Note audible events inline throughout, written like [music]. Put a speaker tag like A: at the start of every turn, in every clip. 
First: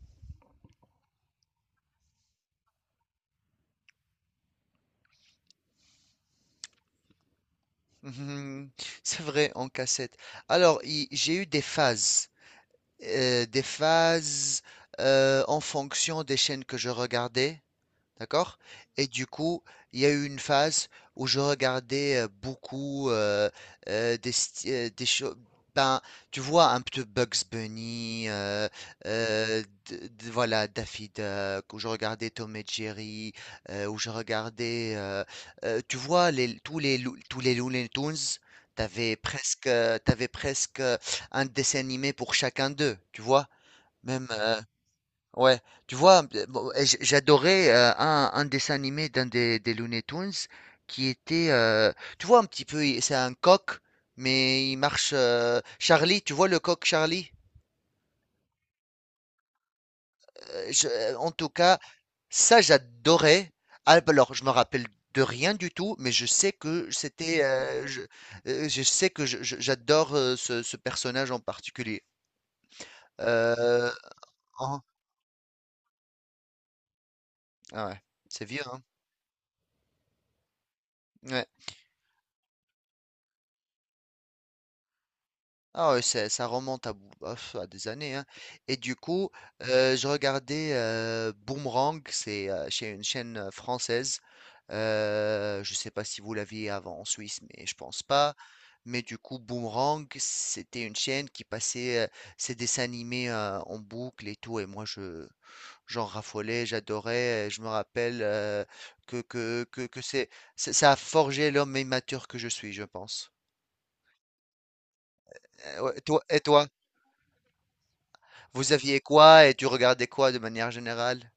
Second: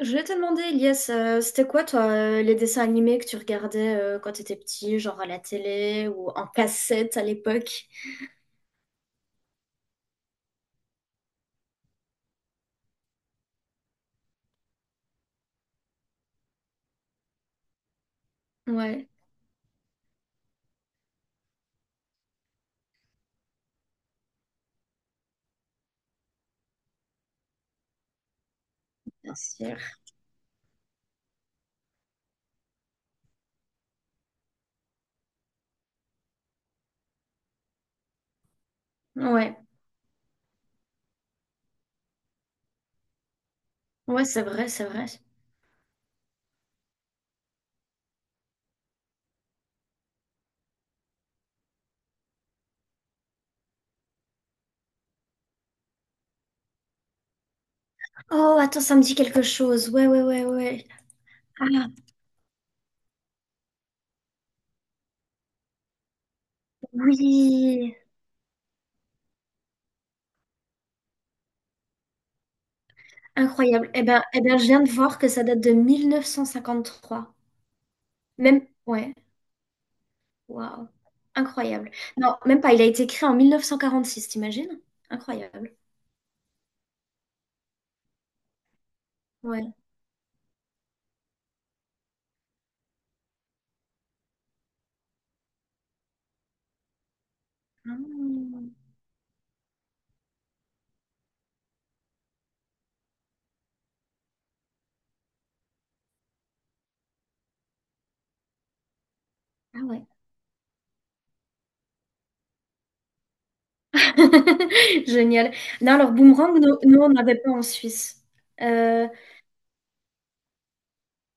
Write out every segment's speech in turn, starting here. A: Je voulais te demander, Elias, c'était quoi, toi, les dessins animés que tu regardais quand t'étais petit, genre à la télé ou en cassette à l'époque?
B: Mhm. C'est vrai, en cassette. Alors, j'ai eu des phases en fonction des chaînes que je regardais. D'accord? Et
A: Ouais,
B: du coup, il y a eu une phase où je regardais beaucoup des choses. Ben, tu vois, un peu Bugs Bunny,
A: bien sûr.
B: voilà, Daffy Duck, où je regardais Tom et Jerry, où je regardais, tu vois, les, tous les, Lou- tous les Looney Tunes. t'avais
A: Ouais,
B: presque, euh, t'avais presque euh, un dessin animé pour chacun d'eux, tu vois?
A: ouais,
B: Même,
A: c'est vrai, c'est vrai.
B: ouais, tu vois, bon, et j'adorais un dessin animé d'un des Looney Tunes qui était, tu vois, un petit peu, c'est un coq, mais il marche. Charlie, tu vois le coq Charlie?
A: Oh, attends, ça me dit quelque chose. Ouais, ouais, ouais,
B: Euh,
A: ouais.
B: je- euh, en tout cas,
A: Ah,
B: ça j'adorais. Ah, bah alors, je me rappelle de rien du tout, mais je sais que c'était,
A: oui,
B: je sais que j'adore ce personnage en particulier. Euh,
A: incroyable. Eh ben, je
B: en-
A: viens de voir que ça date de 1953.
B: ah ouais, c'est
A: Même,
B: vieux, hein?
A: ouais, waouh,
B: Ouais.
A: incroyable. Non, même pas, il a été créé en 1946, t'imagines? Incroyable.
B: Ah ouais, ça remonte à, à des années, hein. Et du coup,
A: Ouais.
B: je regardais Boomerang, c'est chez une chaîne française. Je sais pas si vous l'aviez avant en Suisse, mais je pense pas.
A: Ah,
B: Mais du coup, Boomerang, c'était une chaîne qui passait ses dessins animés en boucle et tout. Et moi, j'en raffolais, j'adorais. Et je me rappelle
A: ah
B: que
A: ouais.
B: c'est, ça ça a forgé l'homme immature que je suis, je pense.
A: [laughs] Génial.
B: Euh,
A: Non,
B: ouais,
A: alors
B: toi, et
A: Boomerang,
B: toi?
A: nous, nous, on n'avait pas en Suisse.
B: Vous aviez
A: Euh,
B: quoi et tu regardais quoi de manière générale?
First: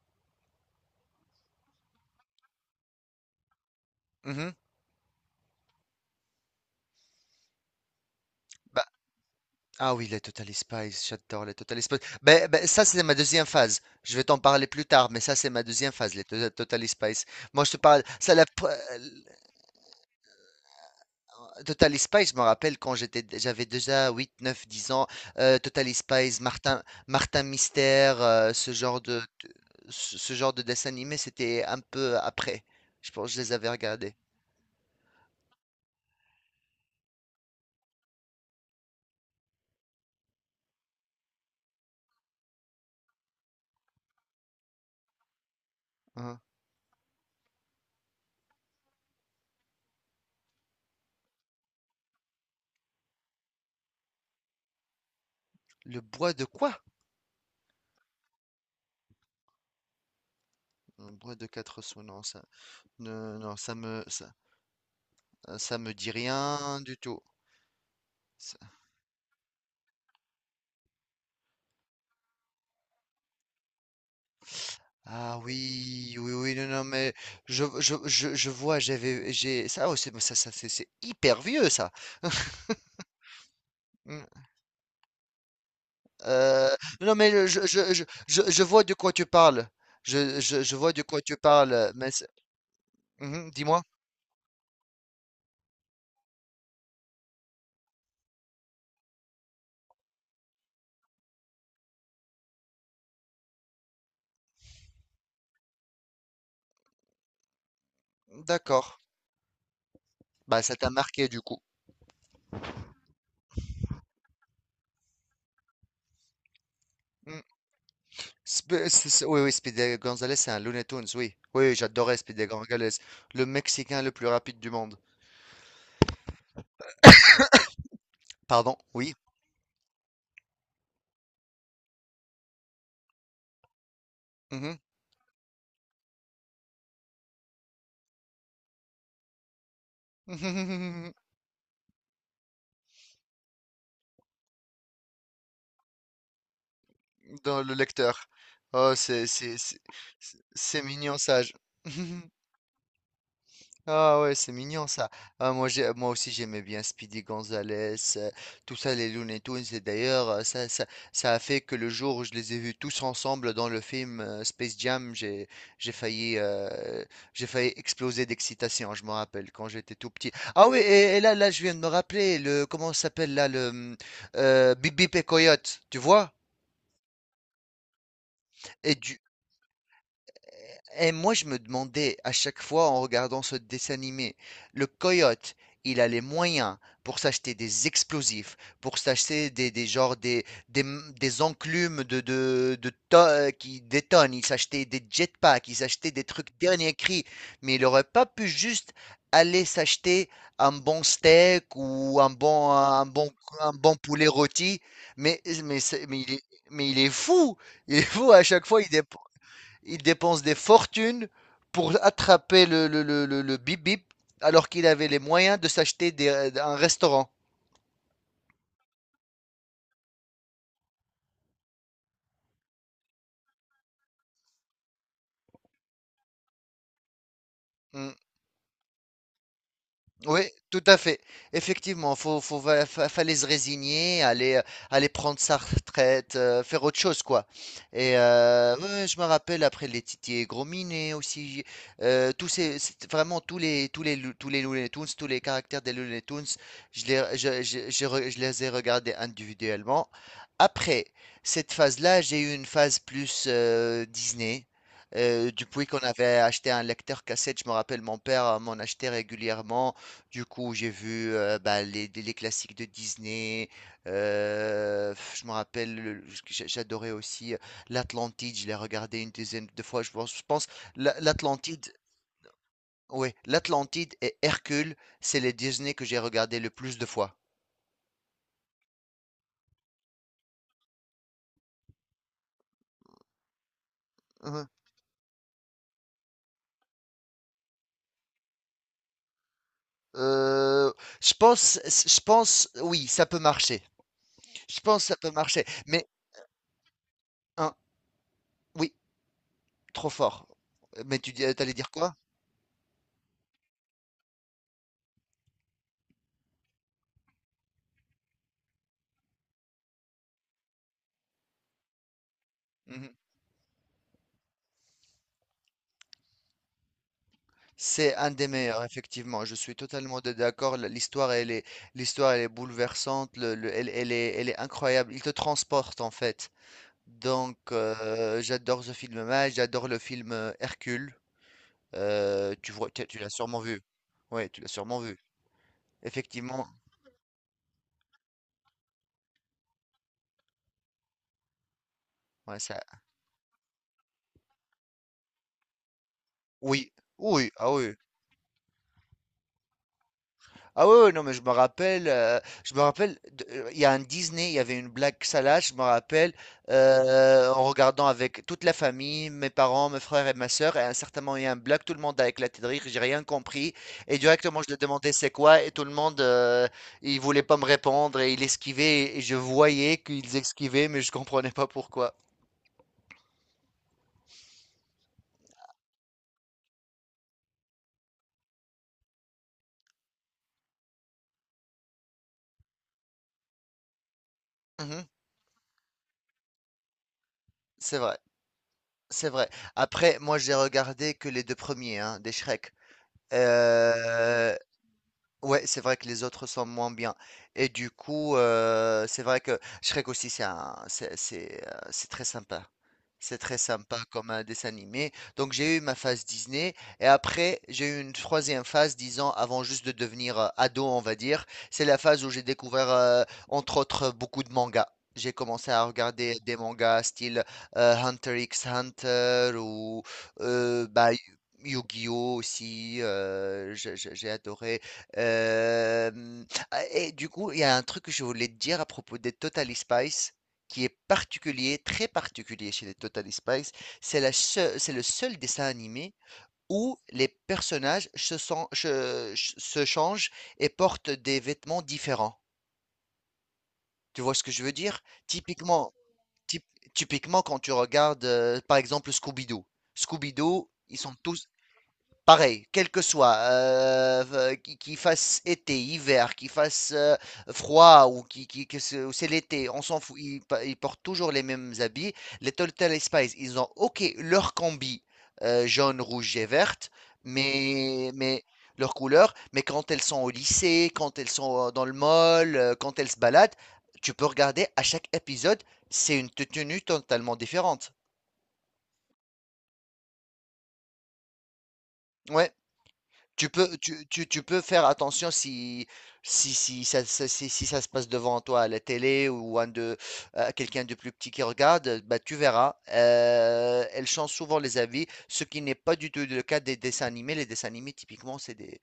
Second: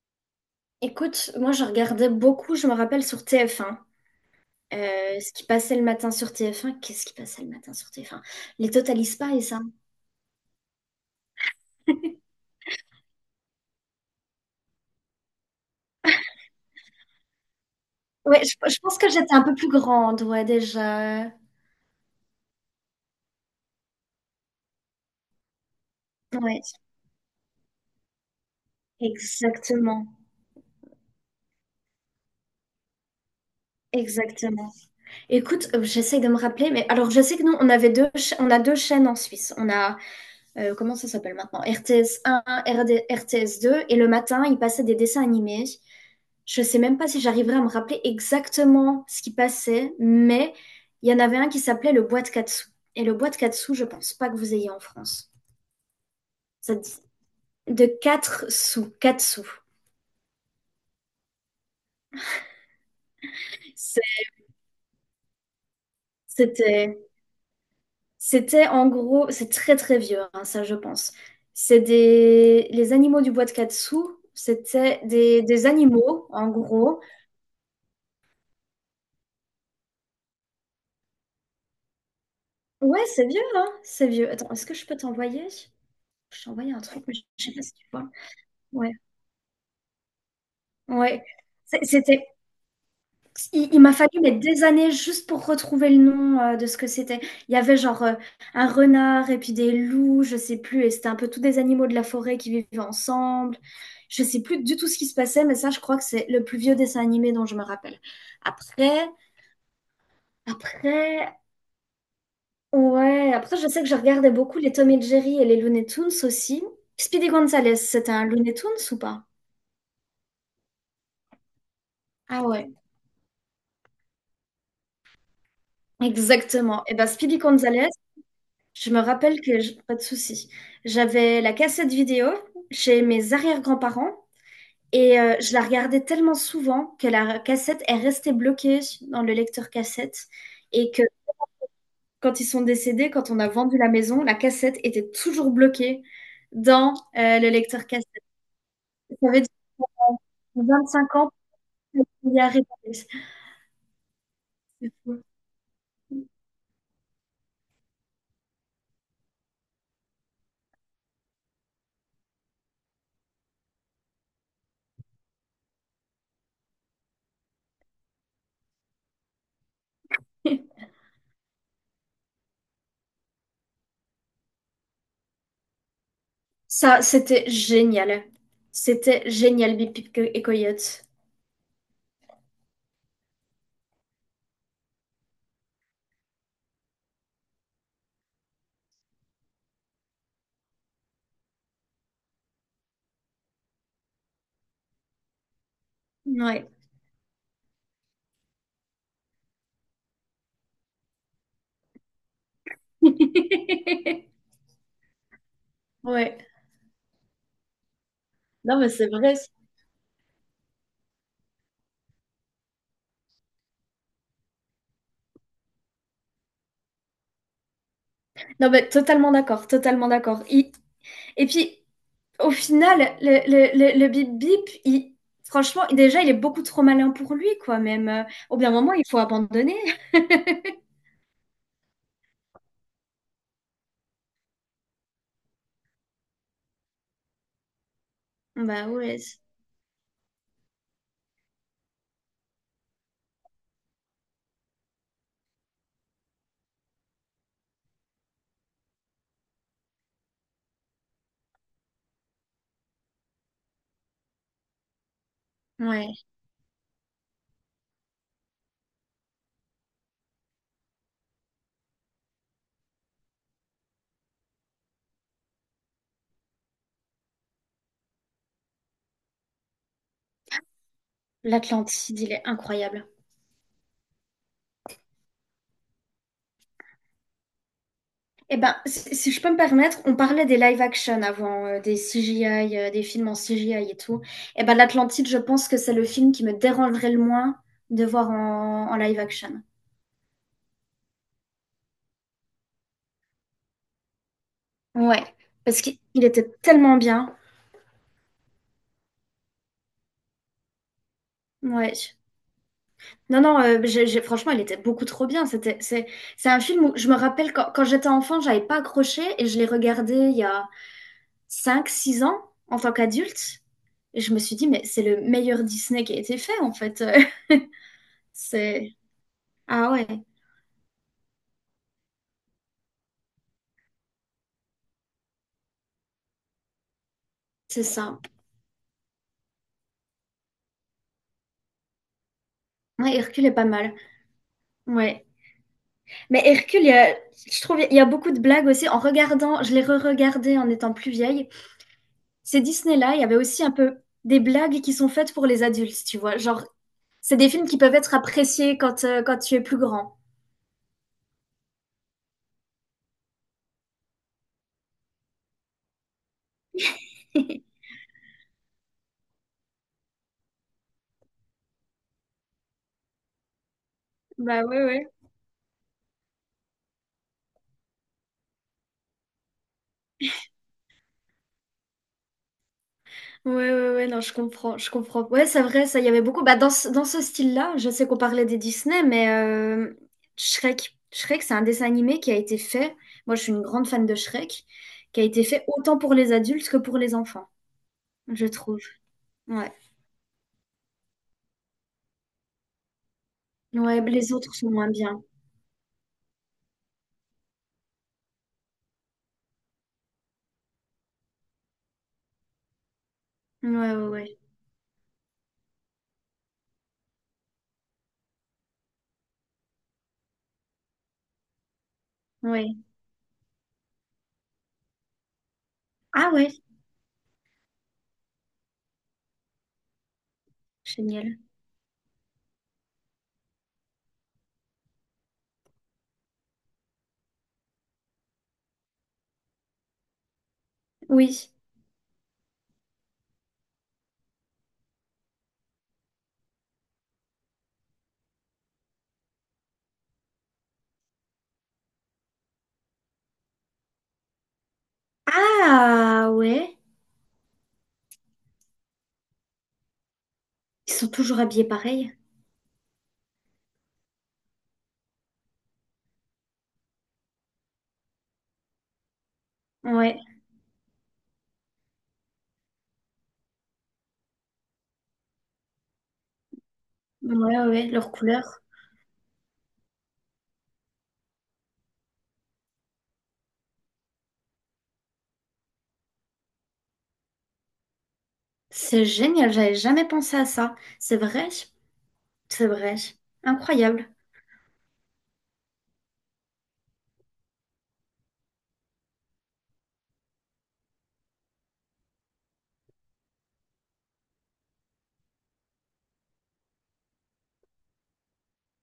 A: Écoute, moi je regardais beaucoup, je me rappelle sur tf un.
B: Mhm.
A: Ce qui passait le matin sur tf un. Qu'est-ce qui passait le matin sur tf un. Les
B: Bah,
A: Total Spies et ça.
B: ah oui, les Total Spies, j'adore les Total Spies. Ben, ça, c'est ma deuxième phase. Je vais t'en parler plus tard, mais ça, c'est ma deuxième phase, les Total Spies. Moi, je te parle, ça,
A: Ouais, je, je pense que j'étais un peu plus grande, ouais, déjà.
B: Total Spies, je me rappelle quand j'avais déjà 8, 9, 10 ans. Total Spies,
A: Ouais,
B: Martin, Martin Mystère, ce genre de, de-
A: exactement.
B: ce ce genre de dessin animé, c'était un peu après. Je pense que je les avais regardés.
A: Exactement. Écoute, j'essaye de me rappeler, mais alors je sais que nous, on a deux chaînes en Suisse. On a comment ça s'appelle maintenant? RTS 1, RD RTS 2, et le matin, ils passaient des dessins animés.
B: Hein.
A: Je sais même pas si j'arriverai à me rappeler exactement ce qui passait, mais il y en avait un qui s'appelait le bois de quatre sous. Et le bois de quatre sous, je pense pas que vous ayez en France.
B: Le bois de
A: Ça
B: quoi?
A: dit- de quatre sous, quatre sous.
B: Le bois de quatre sous, non, ça, ne- non,
A: C'est-
B: ça me dit rien du
A: C'était,
B: tout.
A: c'était
B: Ça-
A: en gros, c'est très très vieux, hein, ça je pense. C'est des, les animaux du bois de quatre sous, c'était
B: Ah
A: des
B: oui,
A: animaux,
B: oui,
A: en
B: oui, non, non,
A: gros.
B: mais je vois, j'avais, j'ai, ça, oh, c'est, ça, c'est hyper vieux, ça. [laughs]
A: Ouais, c'est vieux, hein? C'est
B: Mm,
A: vieux. Attends, est-ce que je peux t'envoyer? Je t'ai
B: euh,
A: envoyé un truc, mais
B: non,
A: je
B: mais
A: je sais
B: je,
A: pas si tu
B: je, je,
A: vois.
B: je, je vois
A: Ouais,
B: de quoi tu parles. Je vois de quoi
A: ouais.
B: tu
A: C'est-
B: parles.
A: C'était.
B: Mhm,
A: Il
B: dis-moi.
A: m'a fallu mais des années juste pour retrouver le nom de ce que c'était. Il y avait genre un renard et puis des loups, je sais plus. Et c'était un peu tous des animaux de la forêt qui vivaient ensemble. Je sais plus du tout ce qui se passait, mais ça, je crois que c'est le plus vieux dessin animé dont je me rappelle.
B: D'accord.
A: Après,
B: Bah, ça t'a marqué
A: après.
B: du coup.
A: Ouais, après je sais que je regardais beaucoup les Tom et Jerry et les Looney Tunes aussi. Speedy
B: Hmm.
A: Gonzales, c'était un Looney Tunes ou pas?
B: Oui, oui, Speedy Gonzalez, c'est un Looney Tunes, oui. Oui, oui, j'adorais
A: Ah
B: Speedy
A: ouais.
B: Gonzalez, le Mexicain le plus rapide du monde.
A: Exactement. Et ben Speedy Gonzales,
B: Pardon,
A: je me
B: oui.
A: rappelle que, pas de souci, j'avais la cassette vidéo chez mes arrière-grands-parents
B: Mhm.
A: et je la regardais tellement souvent que la cassette est restée bloquée dans le lecteur cassette et que
B: [laughs]
A: quand ils sont décédés, quand on a vendu la maison, la cassette était toujours bloquée dans le
B: Dans le
A: lecteur cassette.
B: lecteur. Oh, c'est
A: Ça veut dire
B: c'est- c'est- c'est-
A: que
B: c'est
A: 25
B: mignon,
A: ans.
B: sage. [laughs]
A: Il y a
B: Ah ouais, c'est mignon ça.
A: Rivales.
B: Ah, moi aussi j'aimais bien Speedy Gonzales, euh, tout ça, les Looney Tunes. Et d'ailleurs, ça a fait que le jour où je les ai vus tous ensemble dans le film Space Jam, j'ai failli, euh, j'ai failli exploser d'excitation. Je me rappelle quand j'étais tout petit. Ah oui, et là, je viens de me rappeler le, comment ça s'appelle là, le, Bip Bip et Coyote, tu vois?
A: Ça, c'était génial.
B: Et du,
A: C'était génial, Bip Bip et Coyote.
B: Et moi, je me demandais à chaque fois en regardant ce dessin animé, le coyote, il a les moyens pour s'acheter des explosifs, pour s'acheter des genres des enclumes de qui détonnent, il s'achetait des jetpacks, il s'achetait des trucs
A: Ouais,
B: dernier cri, mais il aurait pas pu juste aller s'acheter un bon steak ou un bon poulet rôti, mais, mais, c'est- mais, il
A: ouais.
B: est, mais il est fou à chaque
A: Non,
B: fois, il,
A: mais c'est
B: dép-
A: vrai.
B: il dépense des fortunes pour attraper le bip bip alors qu'il avait les moyens de s'acheter un restaurant.
A: Non, mais totalement d'accord, totalement d'accord. Et puis, au final, le Bip Bip, franchement, déjà, il est beaucoup trop malin pour lui, quoi, même.
B: Hmm.
A: Au bien moment, il faut abandonner.
B: Oui,
A: [laughs]
B: tout à fait. Effectivement, fallait se résigner, aller prendre sa retraite, faire autre chose, quoi. Et
A: Bah
B: ouais, je
A: ouais,
B: me rappelle après les Titi et Gros Minet aussi, c'est vraiment tous les Looney Tunes, tous les caractères des Looney Tunes, je les, je re- je les ai regardés individuellement. Après cette phase-là, j'ai eu une phase plus Disney. Depuis qu'on
A: ouais.
B: avait acheté un lecteur cassette, je me rappelle, mon père m'en achetait régulièrement. Du coup, j'ai vu bah, les classiques de Disney. Je me rappelle, j'adorais aussi l'Atlantide. Je l'ai regardé une dizaine de fois. Je pense l'Atlantide,
A: L'Atlantide, il est incroyable.
B: ouais, l'Atlantide et Hercule, c'est les Disney que j'ai regardé le plus de fois.
A: Eh ben, si je peux me permettre, on parlait des live action avant, des CGI, des films en CGI et tout. Eh
B: Hein.
A: ben, l'Atlantide, je pense que c'est le film qui me dérangerait le moins de voir en, en live action.
B: Euh, je pense, oui, ça peut marcher. Je pense que ça
A: Ouais,
B: peut marcher.
A: parce qu'il
B: Mais
A: il était tellement bien.
B: hein, oui. Trop fort. Mais t'allais dire quoi?
A: Ouais. Non, non, franchement, il était beaucoup trop bien. C'est un film où je me rappelle quand, quand j'étais enfant, j'avais pas accroché et je l'ai regardé il y a cinq, six ans en tant
B: Mhm.
A: qu'adulte. Et je me suis dit, mais c'est le meilleur Disney qui a été fait, en fait.
B: C'est
A: [laughs]
B: un des meilleurs,
A: C'est...
B: effectivement. Je suis
A: Ah ouais.
B: totalement d'accord. L'histoire, elle est bouleversante. Elle est incroyable. Il te transporte, en fait. Donc,
A: C'est ça.
B: j'adore ce film-là. J'adore le film Hercule. Tu vois, tu,
A: Ouais,
B: tu l'as
A: Hercule est
B: sûrement
A: pas
B: vu.
A: mal.
B: Oui, tu l'as sûrement vu.
A: Ouais. Mais
B: Effectivement,
A: Hercule, je trouve il y a beaucoup de blagues aussi. En regardant, je l'ai re-regardé en étant plus vieille.
B: ouais,
A: Ces
B: c'est
A: Disney-là, il y avait aussi un peu des blagues qui sont faites pour les adultes, tu vois. Genre,
B: oui,
A: c'est des
B: oui,
A: films
B: ah
A: qui peuvent
B: oui.
A: être appréciés quand, quand tu es plus grand.
B: Ah ouais, ouais, non, mais je me rappelle, de- il y a un Disney, il y avait une blague salace, je me rappelle, en
A: [laughs]
B: regardant avec toute la famille, mes parents, mes frères et ma sœur, et à un certain moment, il y a un blague, tout le monde a éclaté de rire, j'ai rien compris, et directement,
A: Bah
B: je lui ai
A: ouais, ouais.
B: demandé c'est quoi, et tout le monde, il voulait pas me répondre, et il esquivait, et je voyais qu'ils esquivaient, mais je comprenais pas pourquoi.
A: Ouais, ouais, ouais, non, je comprends, je comprends. Ouais, c'est vrai, ça, il y avait beaucoup. Bah, dans ce style-là, je sais qu'on parlait des Disney, mais Shrek, Shrek, c'est un dessin animé qui a été fait. Moi, je suis une grande fan de Shrek,
B: Mhm,
A: qui a été fait autant pour les adultes que pour les enfants,
B: c'est vrai,
A: je trouve.
B: c'est vrai.
A: Ouais,
B: Après, moi j'ai regardé que les deux premiers, hein, des Shrek.
A: ouais, les autres
B: Euh,
A: sont moins bien.
B: Ouais, c'est vrai que les autres sont moins bien. Et du coup, c'est vrai que Shrek aussi, c'est très sympa. C'est très
A: Ouais, ouais,
B: sympa comme
A: ouais,
B: un dessin animé. Donc j'ai eu ma phase Disney et après j'ai eu une troisième phase, 10 ans avant juste de devenir ado, on va dire. C'est la phase où j'ai
A: ouais.
B: découvert, entre autres, beaucoup de mangas. J'ai commencé à
A: Ah
B: regarder
A: ouais,
B: des mangas style Hunter x Hunter ou bah,
A: génial.
B: Yu-Gi-Oh aussi. J'ai adoré. Ah et du coup, il y a un truc que je voulais te dire à propos des Totally Spice qui est
A: Oui.
B: particulier, très particulier chez les Totally Spice. C'est le seul dessin animé où les personnages se, sen- se se changent et portent des vêtements différents. Tu vois ce que je veux dire? Typiquement,
A: Ah
B: typ-
A: ouais,
B: typiquement quand tu regardes, par exemple, Scooby-Doo. Scooby-Doo,
A: ils
B: ils
A: sont
B: sont
A: toujours
B: tous.
A: habillés pareil.
B: Pareil, quel que soit, qu'il fasse été, hiver, qu'il fasse, froid ou qui, qu'il que c'est ou c'est l'été, on s'en fout,
A: Ouais,
B: ils portent toujours les mêmes habits. Les Total Spice, ils ont OK leur combi, jaune, rouge et verte,
A: ouais, ouais,
B: mais
A: leur couleur.
B: mais leurs couleurs, mais quand elles sont au lycée, quand elles sont, dans le mall, quand elles se baladent, tu peux regarder à chaque épisode, c'est une tenue totalement différente.
A: C'est génial, j'avais jamais pensé à ça. C'est vrai?
B: Ouais.
A: C'est vrai.
B: Tu peux, tu,
A: Incroyable.
B: tu, tu peux faire attention si, si ça se passe devant toi à la télé ou quelqu'un de plus petit qui regarde, bah, tu verras. Elle change souvent les avis, ce qui n'est pas du tout le cas des dessins animés. Les dessins animés, typiquement, c'est des.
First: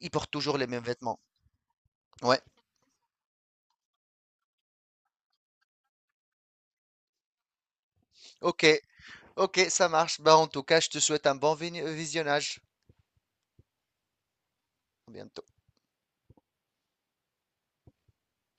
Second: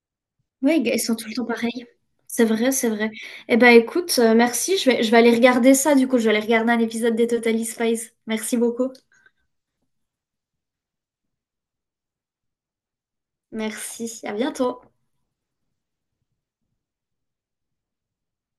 B: Ils portent toujours les
A: Oui,
B: mêmes
A: ils sont
B: vêtements.
A: tout le temps pareils.
B: Ouais,
A: C'est vrai, c'est vrai. Eh ben écoute, merci. Je vais aller regarder ça du coup. Je vais aller regarder un épisode des Totally Spies. Merci
B: ok,
A: beaucoup.
B: ok, ça marche. Bah, en tout cas, je te souhaite un bon visionnage.
A: Merci. À bientôt.
B: À bientôt.